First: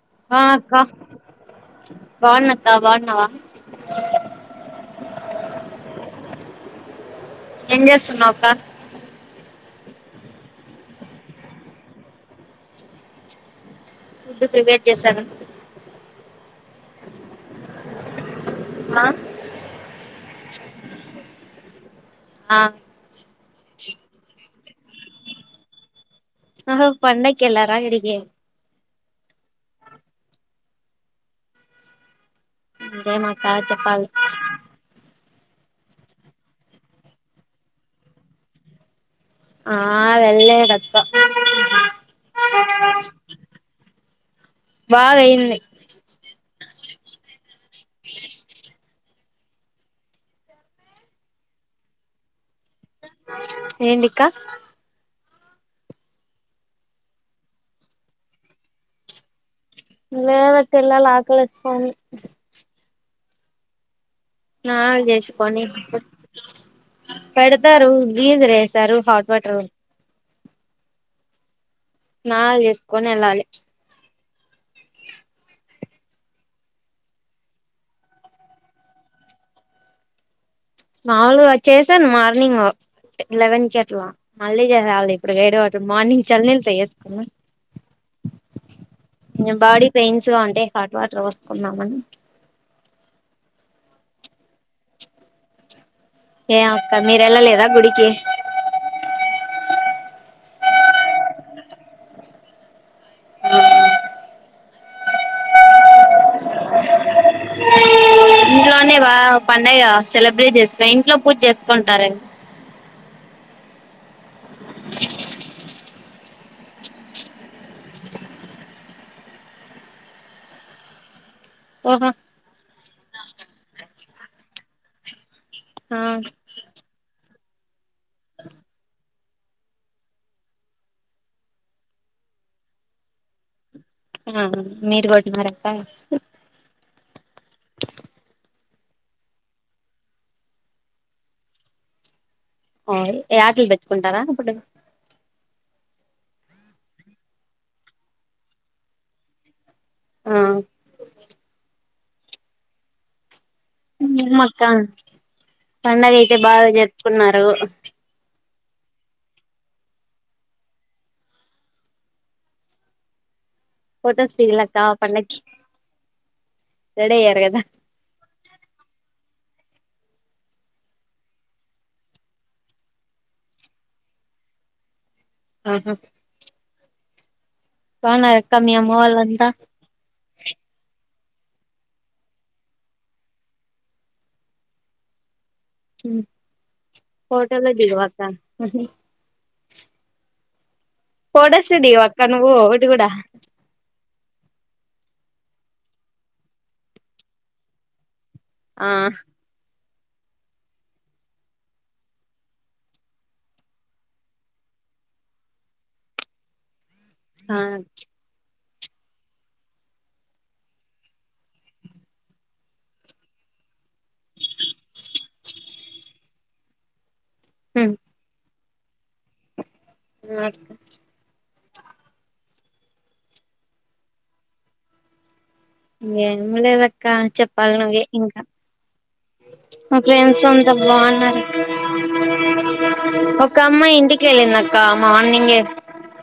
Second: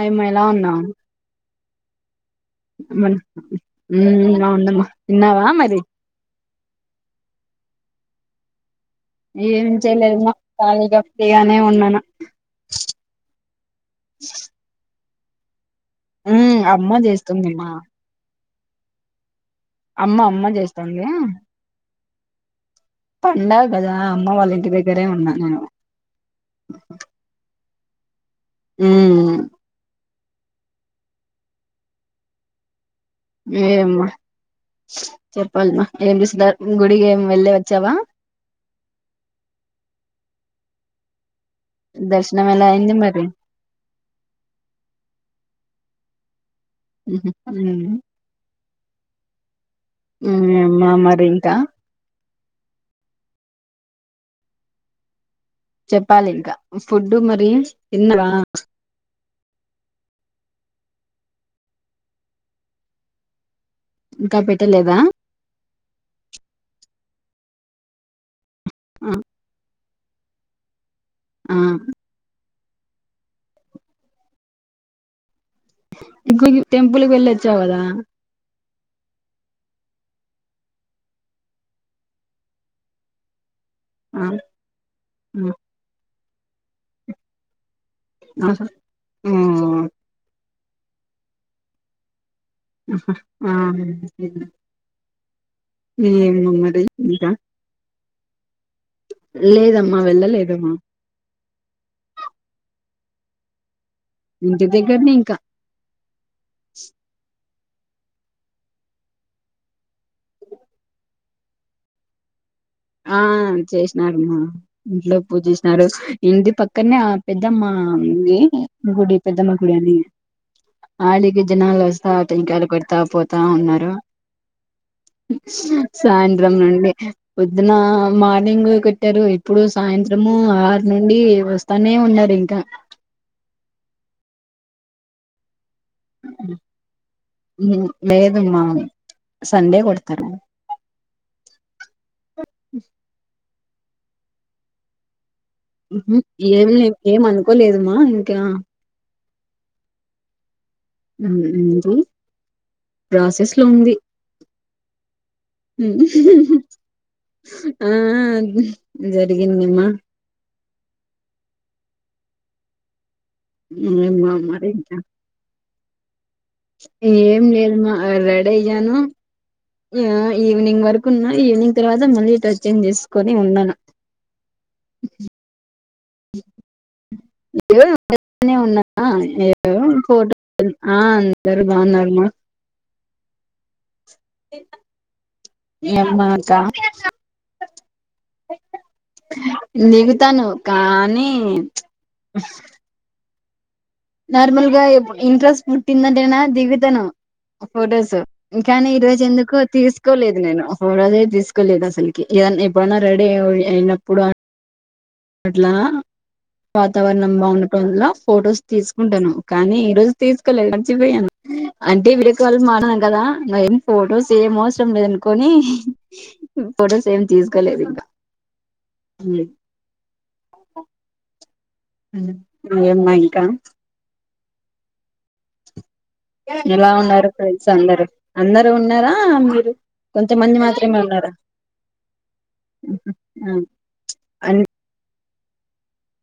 అమ్మ ఆ ఎలా అక్క ఉన్నావ్ బాగున్నక్క మ బాగున్నావా అవున్నామ్మా తిన్నావా మరి ఎం చేస్తున్నావ్ అక్క ఏం చేయలేదు నా ఖాళీగా ఫ్రీగానే ఉన్నాను ఫుడ్ ప్రిపేర్ చేశావా ఆ అమ్మ చేస్తుందిమ్మా ఆ అమ్మ అమ్మ చేస్తుంది ఆ పండాగ కదా అమ్మ వాళ్ళ ఇంటి దగ్గరే ఉన్నా నేను ఆహ పండకిళ్లారా ఇంటికి మ్మ్ ఇంకేమక్క ఏ అమ్మ చెప్పాలి చెప్పాలమా ఏం చేస్తుధ గుడికి ఏమి వెళ్లేే వచ్చావా ఆ వెళ్ళలేదు అక్క దర్శనం ఎలా అయింది మరి బాగాయింది మ్మ్ ఎం మా మరి ఇంకా ఏడిక్క చెప్పాలి ఇంకా ఫుడ్డు మరి తిన్నావా లేదు తినాలా అట్లు వేసుకొని ఇంకా పెట్టలేదా స్నానాలు చేషకోని పెడతారు గీజర్ ఏ సారు ఆ హాట్ వాటర్ ఆ స్నానాలు చేసుకొని వెళ్ళాలి ఇ టెంపుల్కి వెళ్ళొచ్చా కదా మామూలుగా చేశాను మార్నింగ్ లెవెన్ కి ఇట్లా ఆ మళ్ళీ చేళ్ు ఇప్పుడు ఆ వేడి వాటర్ మార్నింగ్ చల్ళ్ళ ఆ. ఆ చేసుకున్నా బాడీ పెయిన్స్ అంటే హాట్ వాటర్ పోస్తుకున్నామని ఆ ఏ ఏమోమరి అక్క మీరు ఇంకా వెళ్ళలేదా గుడికి లేదమ్మా వెళ్ళలేదమ్మా ఇంటి దగ్గరని ఇంకా ఇట్లోనే వా పండుగ సెలబ్రేట్ చేస్త ఇంట్లో పూజ చేసుకుంటారు చేసినారుమ్మా ఇంట్లో పూజసినారు ఇంటి పక్కనే ఆ పెద్దమ్మ గుడి పెద్దమ్మ గుడి అని ఆళకి జనాలు ఓహో అస్తా టెంకాయలు కొడతా పోతా ఉన్నారు ఆ సాయంత్రం నుండి పొద్దున మార్నింగ్ కట్టారు ఇప్పుడు సాయంత్రము ఆరు నుండి వస్తానే ఉన్నారు ఇంకా ఆ మీరు కొట్టినారా లేదు అమ్మ సండే కొడతారు ఓ యాటలు పెచ్చుకుంటారా ఇప్పుడు ఏం లే ఏం అనుకోలేదుమ్మా ఇంకా ఆ ఉ ఉంది ప్రాసెస్ హ్మ్ మక్క ఆ జరిగిందమ్మా ఏమో పోటోస్ మరి దిగిలాక్క ఇంకా. పండకి ఏం లేదుమ్మ రెడీ అయను ఆ ఈవినింగ్ వరకు ఉన్నా ఈవినింగ్ తర్వాత మళ్ళీ చేేంజ్ చేసుకొని ఉన్నాను అ ఆహా బాగున్నారక్క [inaudible] మీ ఉన్నా అమ్మ వాళ్ళంతా [unintelligible] ఫోటో అందరూ బాగునారుమ్మా [unintelligible] అమ్మా మాకా [unintelligible] నిగుతాను కానీ ఫోటోస్ దిగవక్క నువ్వు ఒకటి కూడా నార్మల్ గా ఇంట్రెస్ట్ పుట్టిందంటేనా దిగుతను ఫొటోస్ కాని ఆ ఈరోజు ఎందుకో తీసు తీసుకోలేదు నేను ఫోటోలే తీసుకోలేదు అసలుకి ఏదన్నా ఎప్పుడన్నా రెడీ అ అయినప్పుడు అట్లా వాతావరణం బా ఆ ఉన్నటల ఫొటోస్ తీసుకుంటాను కానీ ఈరోజు తీసుకోవాలి మర్చిపోయాను అంటే వీడియోకల్ మాట్లాడినం కదా నువ ఏం ఫొటోస్ ఏ అవసరం లేదనుకోని ఫోటోస్ ఏం తీసుకోలేదు హ్మ్ ఇంకా ఉమ్ [inaudible] ఏమ్మా ఇంకా ఏం ఎలా లేదక్క ఉన్నారు ఫ్రెండ్స్ చెప్పాలి నువ్వే అందరు ఇంకా అందరు ఉన్నారా మీరు మా ఫ్రెండ్స్ కొంతమంది అంతా మాత్రమే ఉన్నారా బాగున్నారు ఆ ఒక అమ్మా ఇంటికి అన్ వెళ్ళిందక్కమ్ మా మార్నింగ్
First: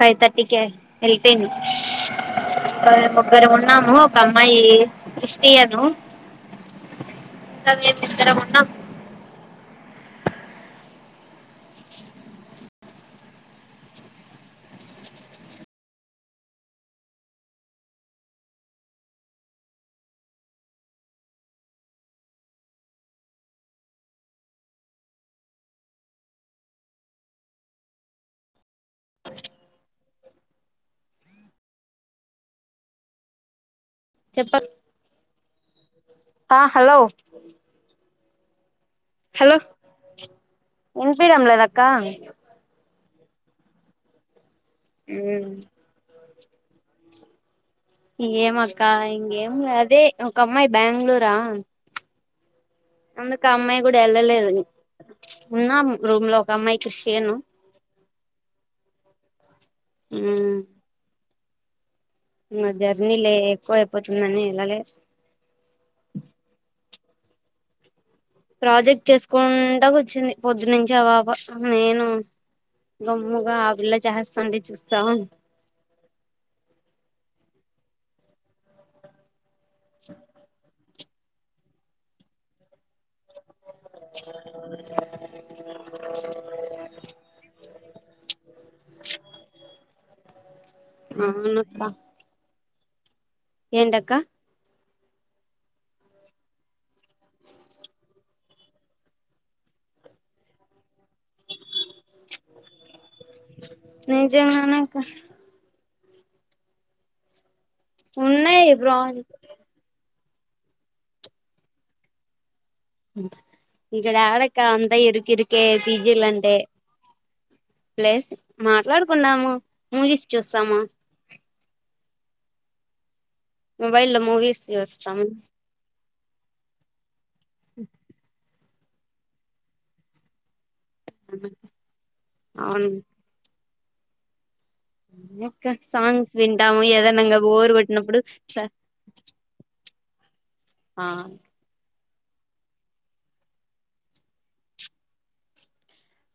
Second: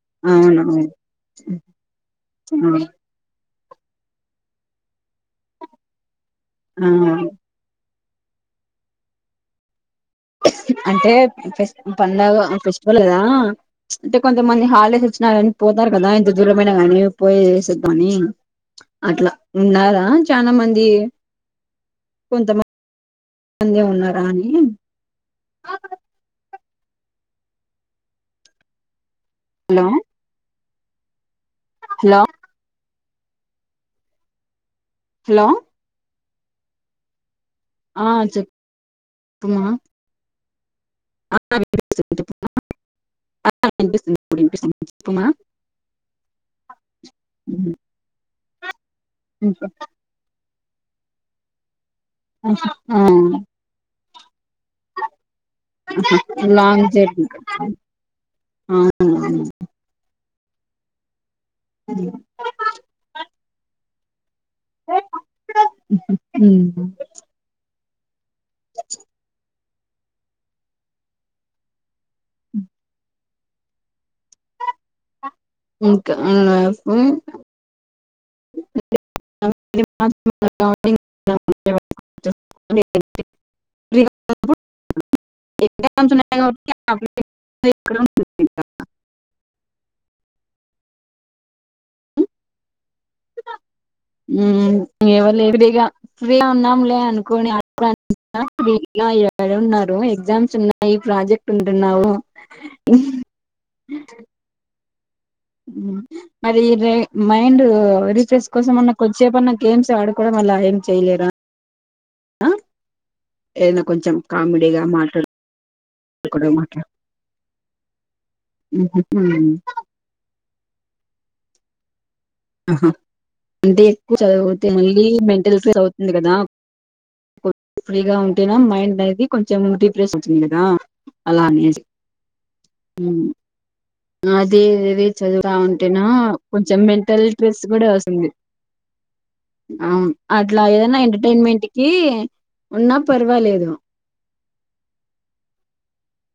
ఫైవ్ థర్టీ క అవునవును వెళ్పోయింది ముగ్గర న్నాము ఒక అమ్మాయి క్రిష్టియను ఆ మేం ఇద్దరం ఉన్నాం అంటే ఫస్ పండగ ఫెస్టివల్ కదా అంటే కొంతమంది హాలిడేస్ ఇచ్చిన పోతారు కదా ఇంత దూరమైన కానీ పోయేసి వద్దామని అట్లా ఉన్నారా చాలా మంది కొంత మంది మందే ఉన్నారా అని హలో హలో చెప్ప క్ హలో ఆ హలో ఆ చెప్ హలో ఇన్పిడంలేదక్క ఆ వినిపిస్తుంది ఇప్పుడు వినిపిస్తుంది చెప్పమా ఇంకేంమక్క ఇంగేం లే అదే ఒక అమ్మాయి బ్యాంగ్ళూర ఆహా అందుకు ఆ అమ్మాయి కూడా వెళ్ళలేదని అమ్మాయి లాంగ్ జర్నీ క్రిస్టియను అవునవును ఉమ్ ఇంక జర్నీ లే ఎక్కువ అయిపోతుందని ఎల్లలే హ్మ్. ప్రాజెక్ట్ చేసుకుంటా కుర్చుంది పొద్దు నుంచి ఆ పాప నేను అ గమ్ముగా ఆ పిల్ల చేస్తాంటే చూస్త ఇంక [inaudible] [inaudible] అవునక్కా హ్మ్ ఇంక ఎవరులేరు ఫ్రీగా ఫ్రీగా ఉన్నాంలే అనుకోని అ [inaudible] ఎగ్జామ్స్ ఉన్నాయి ప్రాజెక్ట్ ఉ తున్నావ్ నిజంగానే అక్క మరి ర మైండ్ రిఫ్రెష్ ఉన్నాయి కోసం అన్న ప్రాజెక్ట్ కొద్దిసేపన్నా గేమ్స్ ఆడు కూడా మళ్ళ ఏం చేయలేరా ఏదైనా ఇక్కడ కొంచెం ఏడకా కామెడీగా అంతా ఇరుకిరికే పిజీలంటే మాట్లాడుకోవడం అట్లా ప్లేస్ మాట్లాడుకున్నాము మూవీస్ చూస్తాము ఆహా అంటే మొబైల్ ఎక్కువ లో మూవీస్ చదివుతే మళ్ళీ చూస్తాము మెంటల్ [inaudible] ఉంది కదా ఫ్రీగా ఉంటే మైండ్ అనేది కొంచెం రీఫ్రెష్ వచ్చంది కదా అలానేస్ అవును హ్మ్ ఆ అయి దే చదువుత అక్క ఉంటేనా సాంగ్స్ కొంచెం వింటాము మెంటల్ ఏదైనా ఇంగ స్ట్రెస్ బోరు కూడా కొట్టినప్పుడు వస్తుంది అవున్ అట్లా ఏదనా ఆ ఎంటర్టైన్మెంట్ కి ఉన్నా పర్వాలేదు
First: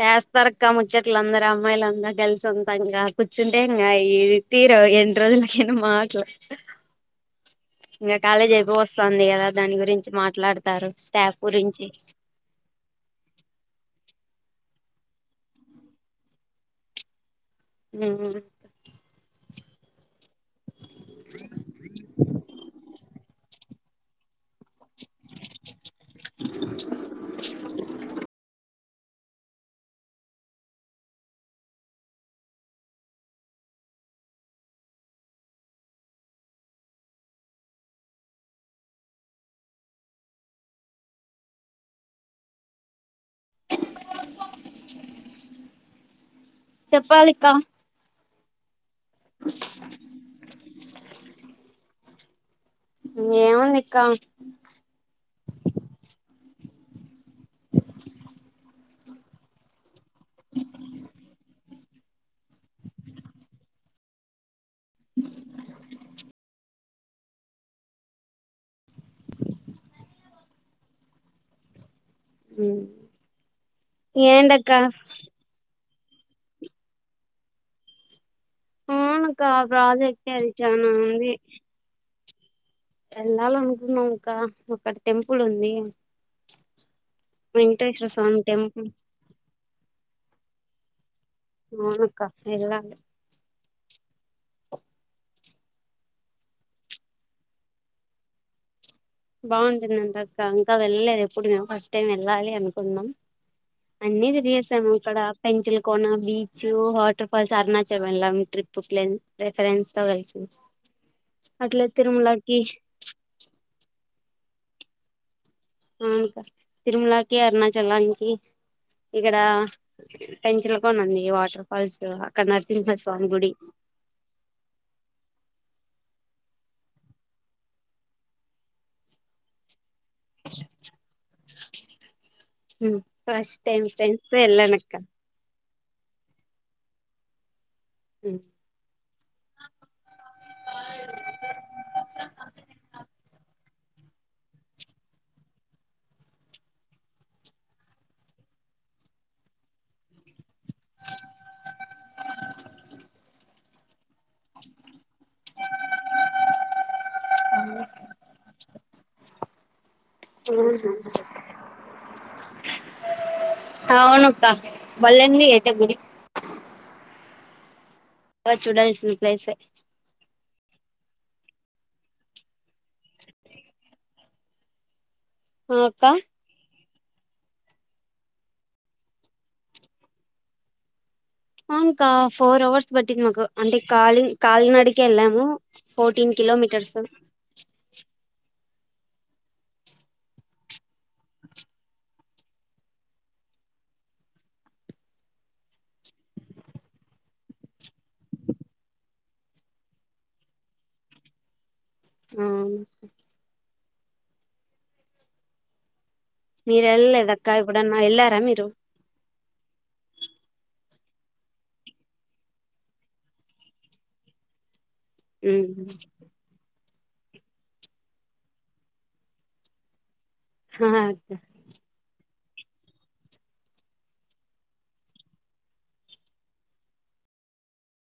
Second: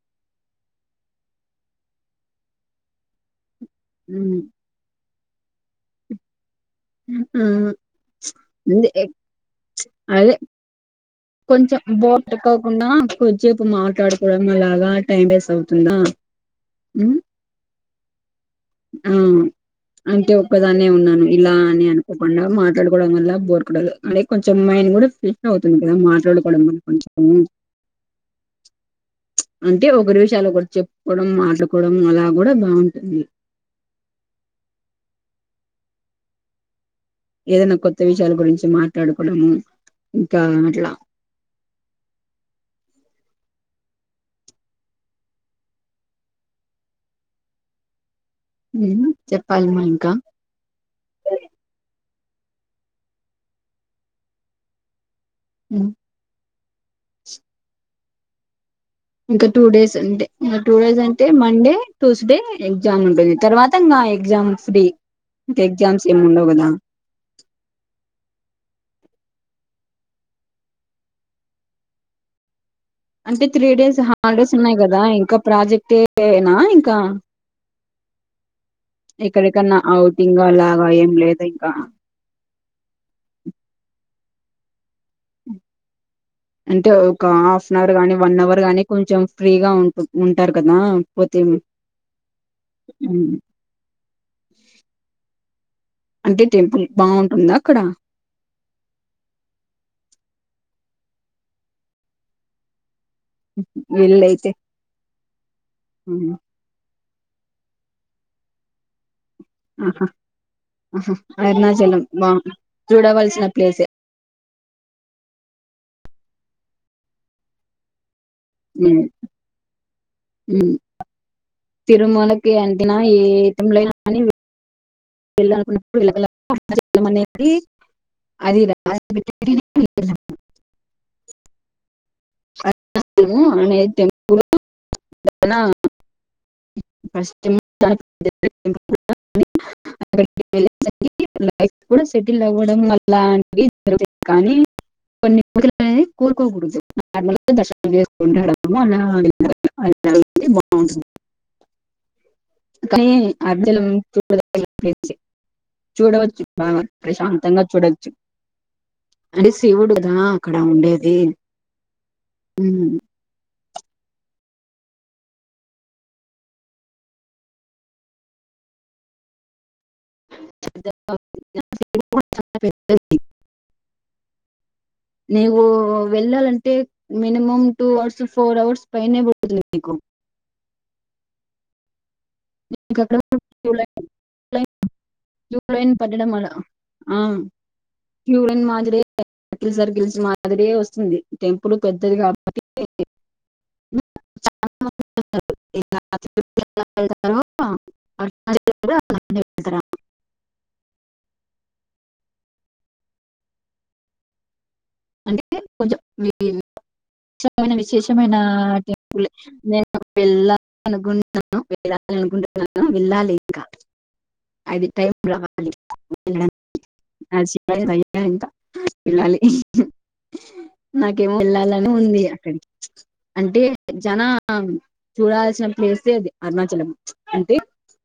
చేస్తారుక ముచ్చట్లు అందర అమ్మాయిల అందర్ గల్సి సొంతంగా కుచ్చ చుంటే ఇంకా ఇది ఉమ్. తీరవ్ ఎన్ని రోజులకైనా మాట్లు ఉమ్, ఇంకా కాలేజ్ అయిపో అదే వస్తాంది కదా దాని గురించి అదే మాట్లాడతారు స్టాఫ్ కొంచెం గురించి బోట్ ఎ కావకుండా కొద్సేపు మాట్లాడుకు కూడా అలాగా టైం వేస్ అవుతుందా ఆ అంటే ఒక్కదానే ఉన్నాను ఇలా అని అనుకోకుండా మాట్లాడుకోవడం వల్ల బోర్ కొడదు అని కొంచెం మైండ్ కూడా ఫ్రీ అవు ఏద మాట్లాడపడ పంచము [unintelligible] అంటే ఒకరి విషయాలు ఒకరు చెప్పుకోవడం మాట్కోవడం అలా కూడా బాగుంటది ఏదైనా కొత్త విషయాల గురించి మాట్లాడుకోవడము ఇంకా అట్లా చెప్పాలికా ఉ చెప్పాలమ్మా ఇంకా ఏముంది ఇక్క అ ఇంక టూ డేస్ అంతే ఇంకా టూ డేస్ అంటే మండే ట్యూస్డే ఎగ్జామ్ ఉంటది తర్వాత ఇంకా ఎగ్జామ్ ఫ్రీ ఇంక ఎగ్జామ్స్ ఏమి ఉండవు కదా హ అంటే త్రీ డేస్ హాలిడేస్ ఉన్నాయి కదా ఇంకా ప్రాజెక్టే ఏనా ఇంకా అవునక్క ఎక్కడికన్నా ప్రాజెక్ట్ అవుటింగ్ అది లాగా చానా ఏం లేద ఇంకా ఎల్లాలి అనుకున్నాం అక్క ఒకటి టెంపుల్ ఉంది అంటే ఒక హాఫ్ అన్ అవర్ వెంకటేశ్వర గానీ వన్ స్వామి అవర్ గాని టెంపుల్ కొంచెం ఫ్రీగా ఉంటే ఉంటారు కదా పోతే అవునక్క వెళ్ళాలి అంటే టెంపుల్ బాగుంటుందా అక్కడ బాగుంటుందంట అక్క ఇంకా వెళ్ళలేదు ఎప్పుడు మేము ఫస్ట్ టైం వెళ్ళాలి అనుకుంటున్నాం అన్నీ వెళ్ళయితే తిరిగేసాము ఇక్కడ పెంచల్కోన ఆహా బీచ్ వాటర్ ఫాల్స్ అరుణాచలం వెళ్ళాం ట్రిప్ ప్లన్ ఫ్రెండ్స్ తో ఆహా కలిసి అట్ల అరుణాచలం బా తిరుమలాకి చూడవలసిన ప్లేసే అవునక్కా తిరుమలకి అరుణాచలానికి హ్మ్. ఇక్కడ పెంచలకొన ఉంది వాటర్ఫాల్స్ తిరుమలకు [unintelligible] అంటంటిన ఏ తమ్ల వెళ్ళనుకున్నప్పుడు వెళల ప చేం అనేది [unintelligible] అదిలా [unintelligible] ఫస్ట్ టైం ఫ్రెండ్స్ తో వెళ్ళాను అక్క నా [unintelligible] [inaudible] వె లైఫ్ కూడా సెటిల్ అవ్వడం వల్ల అనేది జరుగుంది కానీ [unintelligible] కొన్ని [unintelligible] ఇప్పుడే కోరుకోకూడదు నార్మల్గ దర్శనం చేసుంటం అనాలి అలా అయితే బాగుంటుంది చూడ చూడవచ్చు ప్రశాంతంగా చూడవచ్చు అంటే శివుడుగా కదా అక్కడ ఉండేది హ అవునక్క బలే ఉంది అయితే గుడి చూడాలిసిన ప్లేసే [inaudible] నీవు ఆ అక్క వెళ్ళాలంటే minimum two hours four hours ఫైనే పడుతుంది నీకు ఒక ఫోర్ అవర్స్ నీకు అక్కడ పట్టింది మాకు క్యూ అంటే లైన్ కాలి కాలినడక వెళ్ళాము ఫోర్టీన్ కిలోమీటర్స్ ఆ లిటిల్ సర్కిల్స్ మాదిరే వస్తుంది టెంపుల్ పెద్దది కాబట్టి [unintelligible] [inaudible] ఆ అంటే కొంచెం [unintelligible] మీరు వెళ్ళలేదక్క ఎప్పుడన్నా విశేషమైన వెళ్ళారా మీరు టెంపుల్ నేను వెళ్ల అనుకుంటున్నాను వెళ్ళాలి అనుకుంటున్నాను వెళ్ళాలి ఇంకా అది. టైంరావాలి వెళ్లడాన్ ఆ చెయ్యాలి ట్రైయేయ్యలింక వెళ్ళాలి. నాకేమో వెళ్ళాలని ఉందీ. అంటే జనా చూడాల్సిన ప్లేసే అది అరుణాచలం. [unintelligible]